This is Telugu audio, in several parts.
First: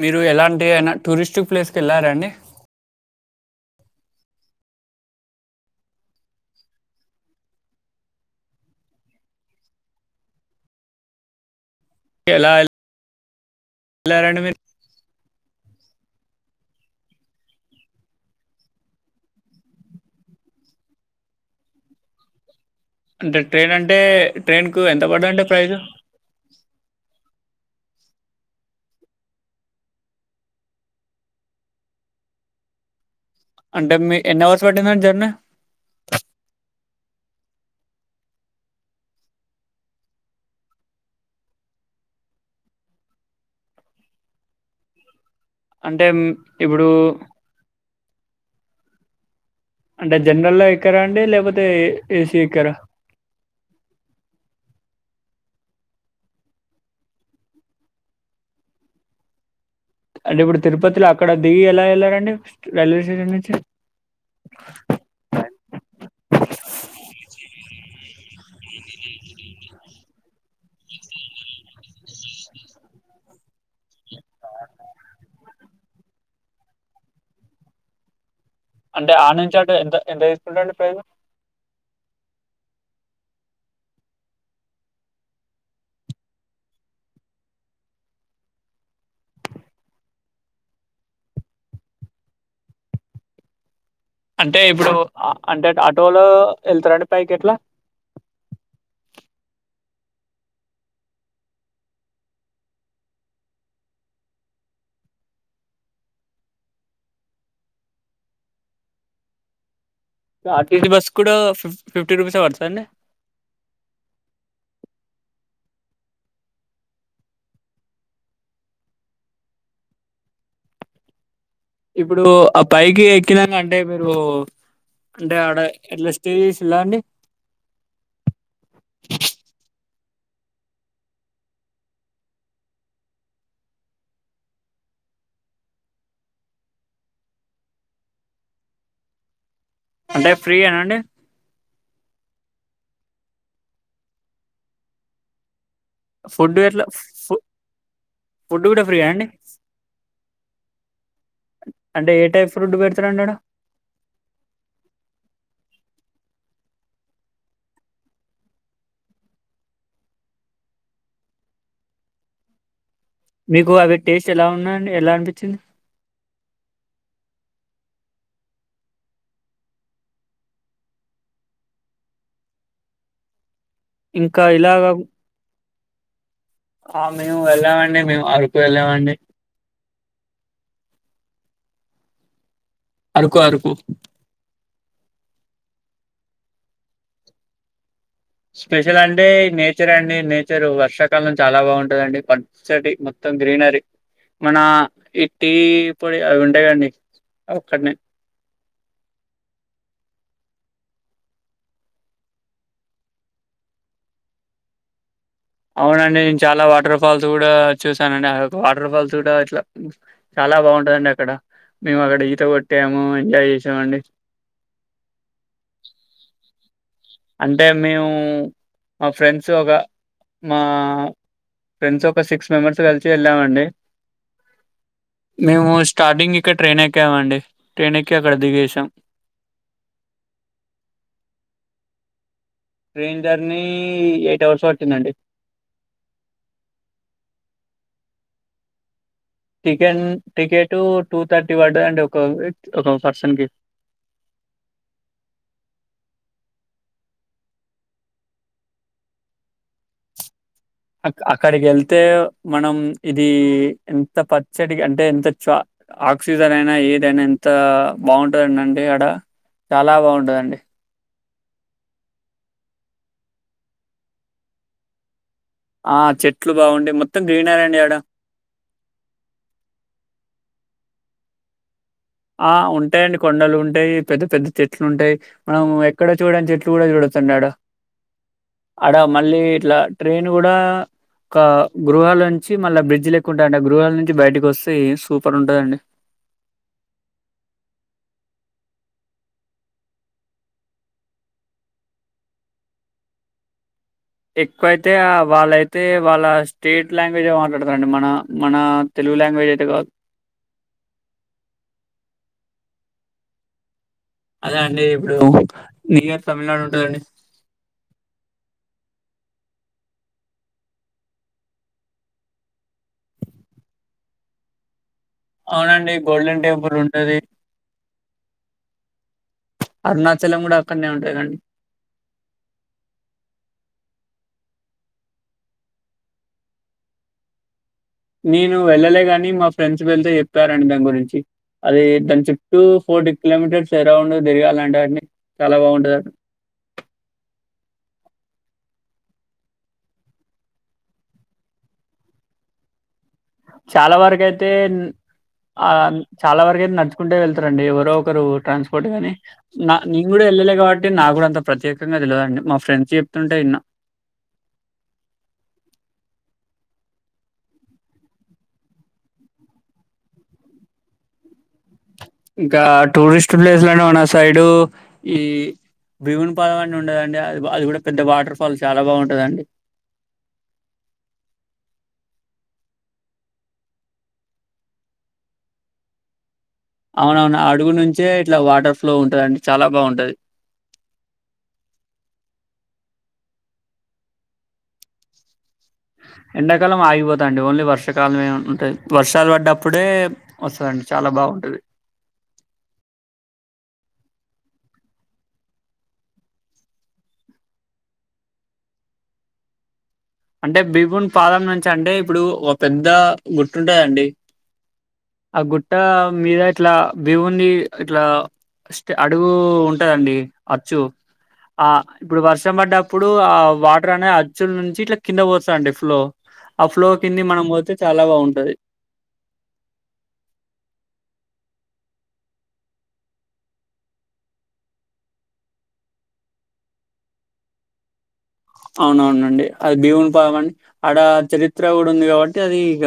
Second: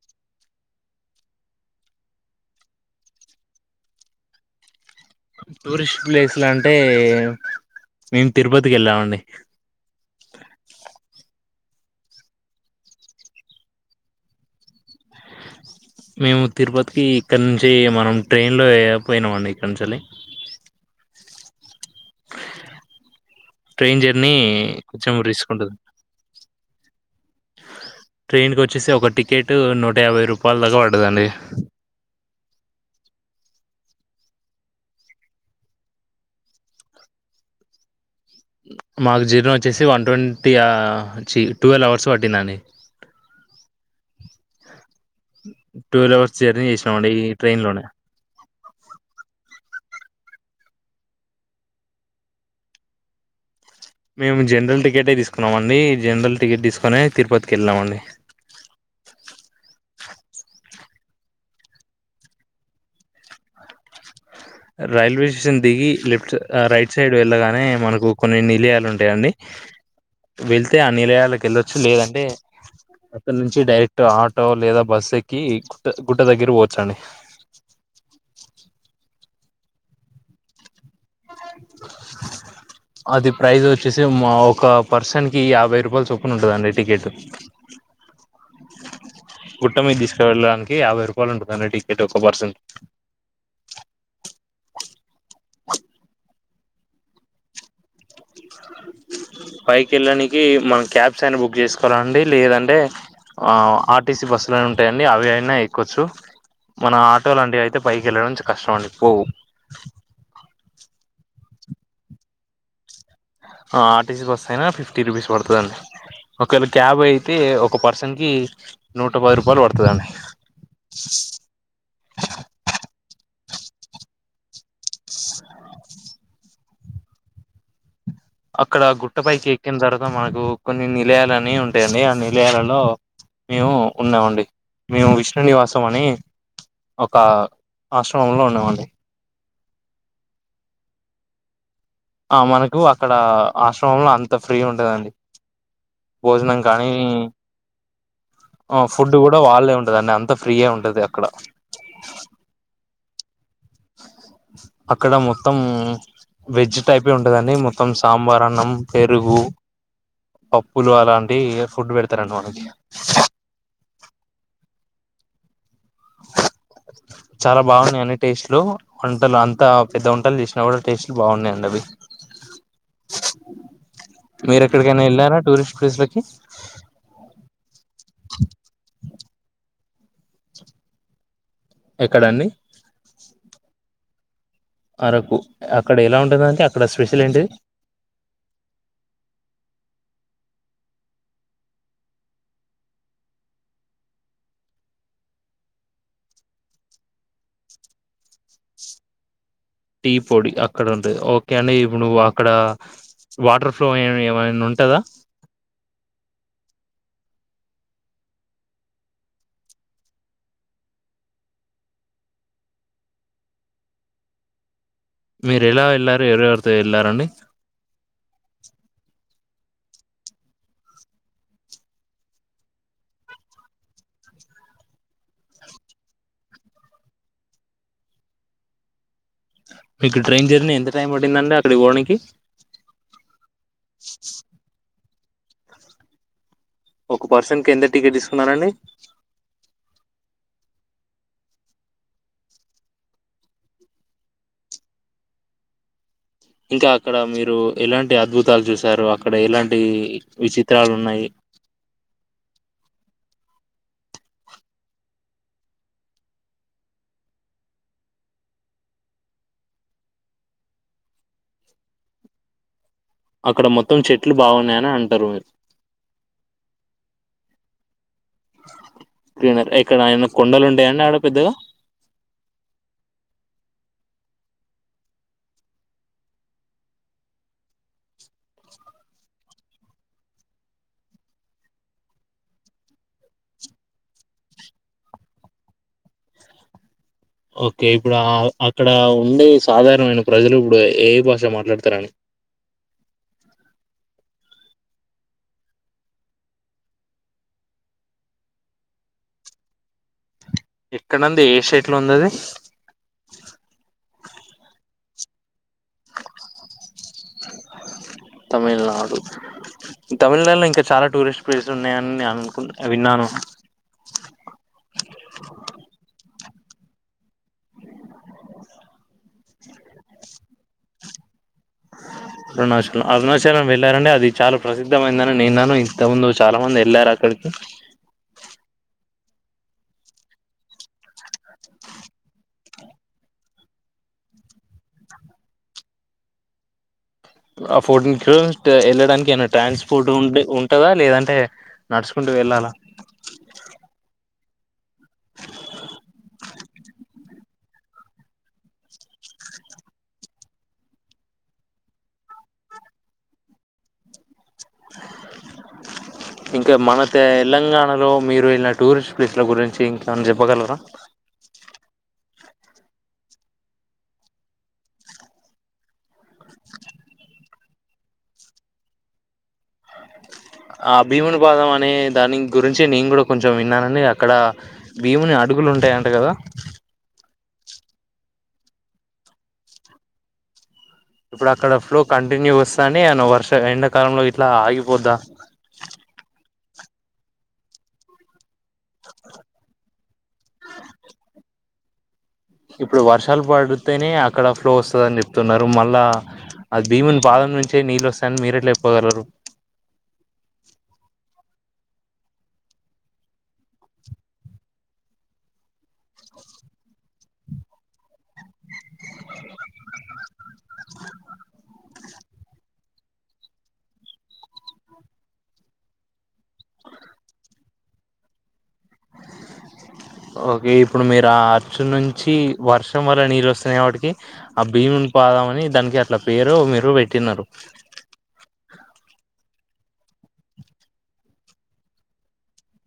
మీరు ఎలాంటి అయినా టూరిస్టు ప్లేస్కి వెళ్ళారాండి టూరిస్ట్ ప్లేస్లు అంటే మేము తిరుపతికి వెళ్ళామండి ఎలా ఎార మేము తిరుపతికి ఇక్కడ నుంచి మనం ట్రైన్లోక పోయినామ అండి ఇక్కడ నుంచిళ్ళి అంటే ట్రైన్ అంటే ట్రైన్ కు ఎంత కొంచెం పడదంటడి ప్రైజ ట్రైన్కి వచ్చేసి ఒక టికెట్ నూట యాభై రూపాయల దా్కా పడుదండి అంటే మీ ఎన్ని వర్స పట్టిందం జర్నీ మాకు జీర్ణం వచ్చేసి వన్ ట్వంటీ ట్వెల్వ్ అవర్స్ పట్టిందండి టూ అంటే వీల్ మ్, అవర్స్ జర్నీ ఇప్పుడు చేసినామండి ఈ ట్రైన్ లోనే అంటే జనరల్ ఎక్కరా అండి లేకపోతే ఏసీ ఎక్కరా మేము జనరల్ టికెట్ే తీసుకున్నామ అండి జనరల్ టికెట్ తీసుకొనే తిరుపతికి వెళ్ళామండి అంటే ఇప్పుడు తిరుపతిలో అక్కడ దిగి ఎలా వెళ్లారంండి రైల్వే స్టేషన్ నుంచి రైల్వే స్టేషన్ దిగి లెఫ్ట్ రైట్ సైడ్ వెళ్ళగానే మనకు కొన్ని నిలయాలు ఉంటాయండి వెళ్తే ఆ నిలయాలకు వెళ్ళొచ్చు లేదంటే అక్కడ నుంచి డైరెక్ట్ ఆటో లేదా బస్సు ఎక్కి గుట్ట గుట్ట దగ్గర పోవచ్చండి అంటే ఆ నుంచి ఆట ఎంత ఎంత తీసుకుంటారండి ప్రయోజనం అది ప్రైజ్ వచ్చేసి మా ఒక పర్సన్ కి యాభై రూపాయలు చొప్పున ఉంటందండి టికెట్ గుట్ట మీద తీసుకు వెళ్ళడానికి యాభై రూపాయలు ఉంటుందండి టికెట్ ఒక పర్సెంట్ అంటే ఇప్పుడు అంటే ఆటోలో వెళ్తారా అండి పైక్ ఎట్లా పైకి వెళ్ళడానికి మనం క్యాబ్స్ అయినా బుక్ చేసుకోవాలండి లేదంటే ఆర్టీసీ బస్సులు ఉంటాయంండి అవి అయినా ఎక్కవచ్చు మన ఆటో లాంటివి అయితే పైకి వెళ్ళడంంచి కష్టం అండి పో ఆర్టీజీ బస్ కూడా ఫిఫ ఫిఫ్టీ రూపీస్ అ పడుతుందిండి ఆర్టీసీకి వస్తాయినా ఫిఫ్టీ రూపీస్ పడుతుందండి ఒకవేళ క్యాబ్ అయితే ఒక పర్సన్కి నూట పది రూపాయలు పడుతుందండి ఇప్పుడు ఆ పైకి ఎక్కినాంగా అంటే మీరు అంటే ఆడ ఎట్లా స్టేజస్ ఇలా అండి అక్కడ గుట్ట పైకి ఎకిందారు మనకు కొన్ని నిలయాలుని ఉంటాయండి ఆ నిలయాలలో మేము ఉన్నామండి మేము విష్ణు నివాసం అని ఒక ఆశ్రమంలో ఉన్నామండి అంటే ఫ్రీ ఏనాండి ఆ మనకు అక్కడ ఆశ్రమంలో అంత ఫ్రీ ఉంటందండి ఫుడ్ భోజనం ఎట్లా కానీ ఫు కూడా ఆ ఫ్రీ ఫుడ్ అండి కూడా వాళ్ే ఉంటదండి అంత ఫ్రీయ ఉంటది అక్కడ ఉత్తరంండడా అక్కడ మొత్తం వెజ్ టైప్ే ఉంటదండి మొత్తం సాంబార్ అన్నం పెరుగు పప్పులు అలాంటి ఫుడ్ పెడతారండి మనకి మీకు అవి టేస్ట్ ఎలా ఉన్నాడి ఎలా అనిపించింది చాలా బాగున్నాయండి టేస్ట్లు వంటలు అంతా పెద్ద వంటలు చేసినా కూడా టేస్ట్లు బాగున్నాయండి అవి ఇంకా మీరు ఇలాగా ఎక్కడికైనా వెళ్ళారా టూరిస్ట్ ప్లేస్లకి ఆ మేము వెళ్ళామండి మేము అరకు వెళ్ళామండి ఎక్కడన్నన్ని కురుకు అరకు అక్కడ ఎలా ఉంటుందండి అక్కడ స్పెషల్ ఏంటి స్పెషల్ అంటే నేచర్ అండి నేచరు వర్షాకాలం చాలా బాగుంటదండి పసటి మొత్తం గ్రీనరీ మన ఈ టీ పొడి అవి ఉండేయంండి ఒక్కడనే టీ పొడి అక్కడ ఉంటది ఓకే అండి ఇప్పుడు నువ్ అక్కడ వాటర్ ఫ్లో ఏమైనా ఉంటందా అవునండి నేను చాలా వాటర్ ఫాల్స్ కూడా చూశానండి వాటర్ ఫాల్స్ కూడా ఇట్లా చాలా బాగుంటుందండి అక్కడ మేము అక్కడ ఈత కొట్టాము ఎంజాయ్ చేసామండి మీరు ఎలా వెళ్ళారు ఎవరెవరితో వెళ్ళారండి అంటే మేము మా ఫ్రెండ్స్ ఒక మా ఫ్రెండ్స్ ఒక సిక్స్ మెంబెర్స్ కలిసి వెళ్ళామండి మేము స్టార్టింగ్ ఇక్కడ ట్రైన్ ఎక్కామండి ట్రైన్ ఎక్కి అక్కడ దిగసాం మీకు ట్రైన్ జర్నీ ఎంత టైం పడిందండి అక్కడికి పోవడానికి ట్రైన్ జర్నీ ఎయిట్ అవర్స్ వచ్చిందండి ఒక పర్సన్ కి ఎన్ని టికెట్ తీసుకున్నారంండి టికెన్ టికెట్ టూ థర్టీ పడ్ంది అండి ఒక ఒక పర్సన్ కి ఇంకా అక్కడ మీరు ఎలాంటి అద్భుతాలు చూశారు అక్కడ ఎలాంటి విచిత్ర అ అక్కడికి వెళ్తే మనం ఇది ఎంత పచ్చడి అంటే ఎంత చ ఆక్సిజన్ అయినా ఏదైనా ఎంత బాగుంటందం అండి అక్కడ చాలా బాగుంటందండి అక్కడ మొత్తం చెట్లు బాగున్నాయని అంటారు మీరు ఆ చెట్లు బాగుండి మొత్తం గ్రీనరీ అండి ఆడ క్రీనర్ ఇక్కడ ఆయన కొండలు ఉండాయంండి ఆడ పెద్దగా ఆ ఉంటాయంండి కొండలు ఉంటాయి పెద్ద పెద్ద చెట్లు ఉంటాయి మనం ఎక్కడ చూడని చెట్లు కూడా చూడొచండి అడ అడ మళ్ళీ ఇట్లా ట్రైన్ కూడా ఒక గృహాల నుంచి మళ్ళా బ్రిడ్జ్ లెక్కుంటా గృహాల నుంచి బయటకి వస్తే సూపర్ ఉంటుందండి ఓకే ఇప్పుడు అక్కడ ఉండే సాధారణమైన ప్రజలు ఇప్పుడు ఏ భాష మాట్లాడతారని ఎక్కువైతే వాళ్ళైతే వాళ్ళ స్టేట్ లాంగ్వేజ్ మాట్లాడతారంండి మన మన తెలుగు లాంగ్వేజ్ అయితే కాదు ఎక్కడంది ఏ సైట్ లో ఉందిది అదే అండి ఇప్పుడు న్యూయర్ తమిళనాడు ఉంటుందండి తమిళనాడు తమిళనాడులో ఇంకా చాలా టూరిస్ట్ ప్లేసెస్ ఉన్నాయని నేను అనుకుంటే విన్నాను అవునండి గోల్డెన్ టెంపుల్ డు ఉంటది అరుణాచలం కూడా అక్కడనే ఉంటదండి అరుణాచలం అరుణాచలం వెళ్ళారండి అది చాలా ప్రసిద్ధమైందని నిన్నాను ఇంతముందు చాలా మంది వెళ్ళారు అక్కడికి నేను వెళ్ళలే కాని మా ఫ్రెండ్స్ వెళ్తే చెప్పారంండి దాని గురించి అది దాని చుూ ఫోర్టీ కిలోమీటర్స్ అరౌండ్ తిరగాలంటే అని చాలా బాగుంటంది ఆ ఫోర్టీన్ కిలోమీటర్ వెళ్ళడానికి ఏన్న ట్రాన్స్పోర్ట్ ఉ ఉంటదా లేదంటే నడుచుకుంటూ వెళ్ళాలా చాలా వరకు అయితే తే ఆ చాలా వరకు అయితే నడుచుకుంటే వెళ్తు రండి ఎవరో ఒకరు ట్రాన్స్పోర్ట్ గానీ నా నేను కూడా వెళ్ళలే కాబట్టి నా కూడా అంత ప్రత్యేకంగా తెలవ దండి మా ఫ్రెండ్స్ చెప్తుంటే ఇన్న ఇంకా మన తె తెలంగాణలో మీరు వెళ్ళ టూరిస్ట్ ప్లేస్ల గురించి ఇంకా చెప్పగలరా ఇంకా టూరిస్ట్ ప్లేస్లు లు అంటే మన సైడు ఈ భీవుని పదం అనే ఉండదండి అది అది కూడా పెద్ద వాటర్ ఫాల్ చాలా బాగుంటదండి ఆ భీముని పాదం అనే దాని గురించి నేను కూడా కొంచెం విన్నానండి అక్కడ భీముని అడుగులు ఉంటాయంట కదా అవునవును అడుగు నుంచే ఇట్లా వాటర్ ఫ్లో ఉంటుందిండి చాలా బాగుంటది ఇప్పుడు అక్కడ ఫ్లో కంటిన్యూ వస్తాడి అను వర్ష ఎండాకాలంలో ఇట్లా ఆగిపోద్దా ఎండాకాలం ఆగిపోతుండి ఓన్లీ వర్షాకాలం ఏ ఉంటుంది వర్షాలు పడ్డప్పుడే వస్తుందండి చాలా బాగుంటుది ఇప్పుడు వర్షాలు పడితేనే అక్కడ ఫ్లో వస్తుందని చెప్తున్నారు మళ్ళా అది భీముని పాదం నుంచే నీళ్ళు వస్తాయని మీరట్లు చెప్పుగలరు అంటే భీభూన్ పాదం నుంచి అంటే ఇప్పుడు ఒక పెద్ద గుట్తుంటదండి ఆ గుట్ట మీద ఇట్లా బివుంది ఇట్లా అడుగు ఉంటదండి అచ్చు ఆ ఇప్పుడు వర్షం పడ్డప్పుడు ఆ వాటర్ అనేది అచ్చుల నుంచి ఇట్లా కింద పోతుందిండి ఫ్లో ఆ ఫ్లో కింది మనం పోతే చాలా బాగుంటది ఓకే ఇప్పుడు మీరు ఆ అర్చు నుంచి వర్షం వల్ల నీళ్లు వస్తున్నాయి కాబట్టి కి ఆ భీముని పాదామని దానికి అట్ల పేరు మీరు పెట్టినారు అవునవునండి అది భీవుని పాదం అని ఆడ చరిత్ర కూడా ఉంది కాబట్టి అది ఇక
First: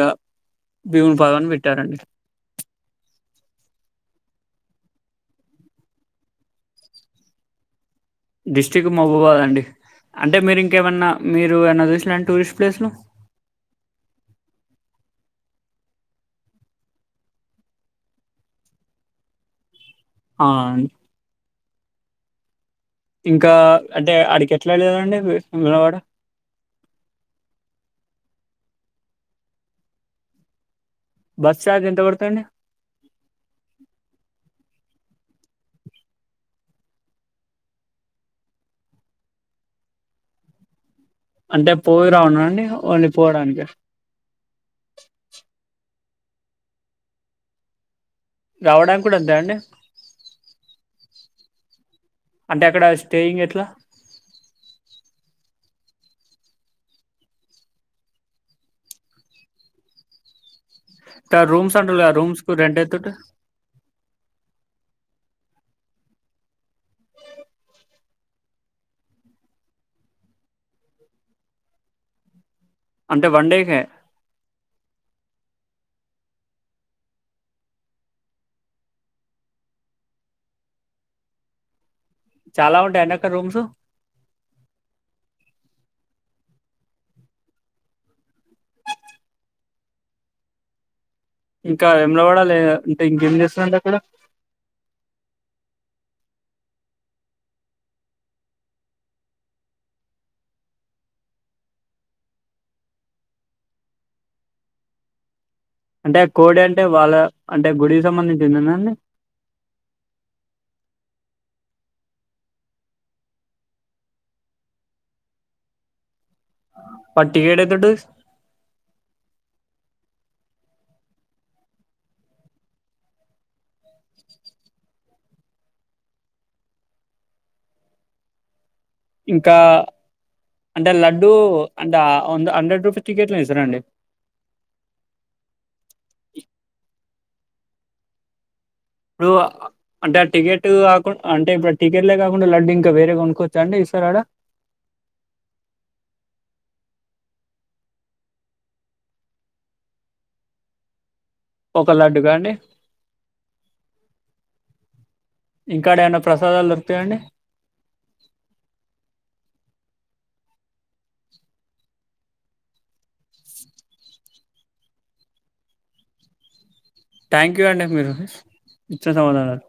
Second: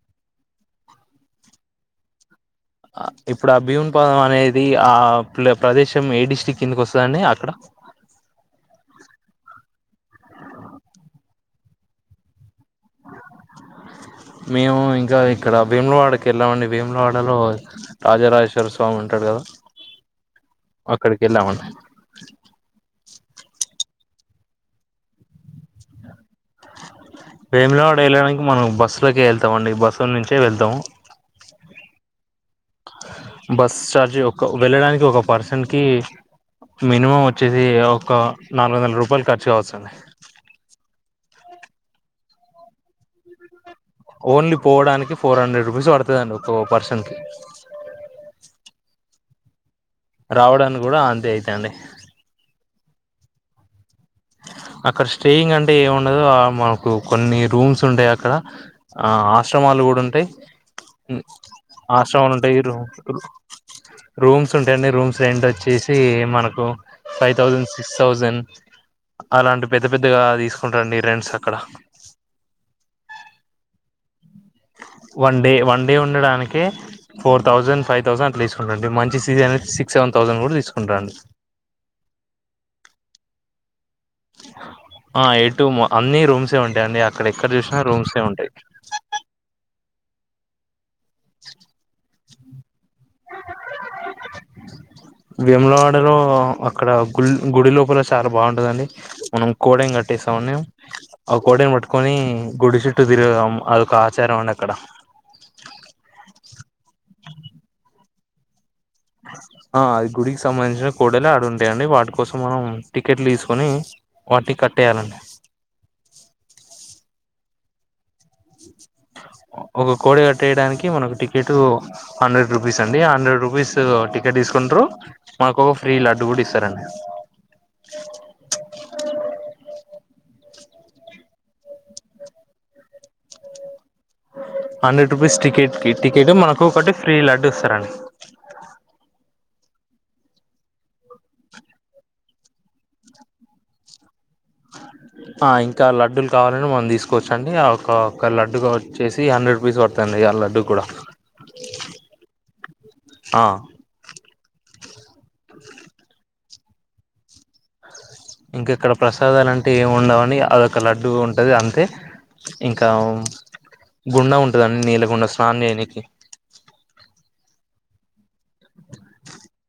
భీవుని పాదం అని పెట్టారండి ఇప్పుడు ఆ భీమున్ పాదం అనేది ఆ ప్రదేశం ఏ డిస్ట్రిక్ట్ కిందకి వస్తుందండి అక్కడ డిస్ట్రిక్ట్ మహబూబాద్ అండి అంటే మీరు ఇంకేమైన్నా మీరు ఏన్న చూసు టూరిస్ట్ ప్లేస్లు మేము ఇంకా ఇక్కడ భీములవాడకి వెళ్ళామండి భీములవాడలో రాజరాజేశ్వర స్వామి ఉంటాడు కదా అవునండి అక్కడికి వెళ్ళామండి ఇంకా అంటే అడికి ఎట్లా వెళ్దండివాడ వేములావాడ వెళ్ళడానికి మనం బస్సులోకి వెళ్తామ అండి బస్సు నుంచే వెళ్తాము బస్ చార్జ్ ఎంత పడుతాండి బస్ చార్జ్ ఒక వెళ్ళడానికి ఒక పర్సెంట్ కి మినిమం వచ్చేది ఒక నాలుగు వందల రూపాయలు ఖర్చుగా వస్తుంది అంటే పోయి రావున్నాండి వా ఓన్లీ పోవడానికా ఓన్లీ పోవడానికి ఫోర్ హండ్రెడ్ రూపీస్ పడుతుందిండి ఒక్కో పర్సన్ కి రావడానికి కూడా అంతే అండి రావడానికి కూడా అంతే అయిత అండి అంటే అక్కడ స్టేయింగ్ ఎట్లా అక్కడ స్టేయింగ్ అంటే ఏమి ఉండదు మనకు కొన్ని రూమ్స్ ఉంటాయి అక్కడ ఆ ఆశ్రమాలు కూడా ఉంటాయి ట రూమ్స్ అంటూ లే ఆశ్రమాలు రూమ్స్ కు ఉంటాయి రూ రెంట్ అయితు రూమ్స్ ఉంటాయంండి రూమ్స్ రెంట్ వచ్చేసి మనకు ఫైవ్ థౌజండ్ సిక్స్ థౌసండ్ అలాంటి పెద్ద పెద్దగా తీసుకుంటారంండి ర్రెండ్స్ అక్కడ అంటే వన్ డేకే వన్ డే వన్ డే ఉండడానికిే ఫోర్ థౌసండ్ ఫైవ్ థౌసండ్ అట్లా తీసుకుంటాండి మంచి సీజీ అనేది సిక్స్ సెవెన్ థౌసండ్ కూడా తీసుకుంటాండి చాలా ఉంటాయా అండి అక్కడ రూమ్స్ ఆ ఎ టూ అన్ని రూమ్సే ఉంటాయి అండి అక్కడ ఎక్కడ చూసినా రూమ్సే ఉంటాయి ఇంకా మూల వాడాలే ఇంకేం చేస్తుాడి అండి అక్కడ లో అక్కడ గు గుడి లోపల చాలా బాగుంటదండి మనం కోడని కట్టేస్తామున్నా ఆ కోడని పట్టుకొని గుడి చుట్టూ తిరగేం అదొక ఆచారం అండి అక్కడ అంటే ఆ కోడి అంటే వాళ్ళ అంటే గుడికి సంబంధించిందిదేనా అండి ఆ అది గుడికి సంబంధించిన కూడలు ఆడు ఉంటాయండి వాటి కోసం మనం టికెట్లు తీసుకొని వాటి కట్ వేయాలండి పట్టికేడయితుడు ఒక కోడి కట్టేయడానికి మనకు టికెట్ హండ్రెడ్ రూపీస్ అండి హండ్రెడ్ రూపీస్ టికెట్ తీసుకుంటారు మనకు ఒక ఫ్రీ లడ్డు కూడా ఇస్తారండి ఇంకా అంటే లడ్డూ అంటే హండ్రెడ్ రూపీస్ టిక్కెట్లు ఇస్తార అండి హండ్రెడ్ రూపీస్ టికెట్ టికెట్ మనకు ఒకటి ఫీ లడ్డు ఇస్తారండి ఇప్పుడు అంటే ఆ టికెట్ కాకుండా అంటే ఇప్పుడు టికెట్లే కాకుండా లడ్డ ఇంకా వేరేగా కొనుకోవచ్చా అండి ఇస్తారడ ఇంకా లడ్డుూలు కావాలని మనం తీసుకోవచ్చండి ఒకక్క లడ్డు వచ్చేసి హండ్రెడ్ రూపీస్ పడుతుండి ఆ లడ్డుూ కూడా ఒక లడ్డుకా అండి ఆ ఇంకాడ ఏమన్న ప్రసాదాలు దొరుకుతాయండి ఇంకా ఇక్కడ ప్రసాదాలు అంటే ఏమి ఉండవుంని అదొక లడ్డు ఉంటది అంతే ఇంకా గుండె ఉంటందండి నీళ్ళ గుండె స్నానం చేయడానికి థ్యాంక్ యూ అండి మీరు ఇచ్చిన సమాధానాలు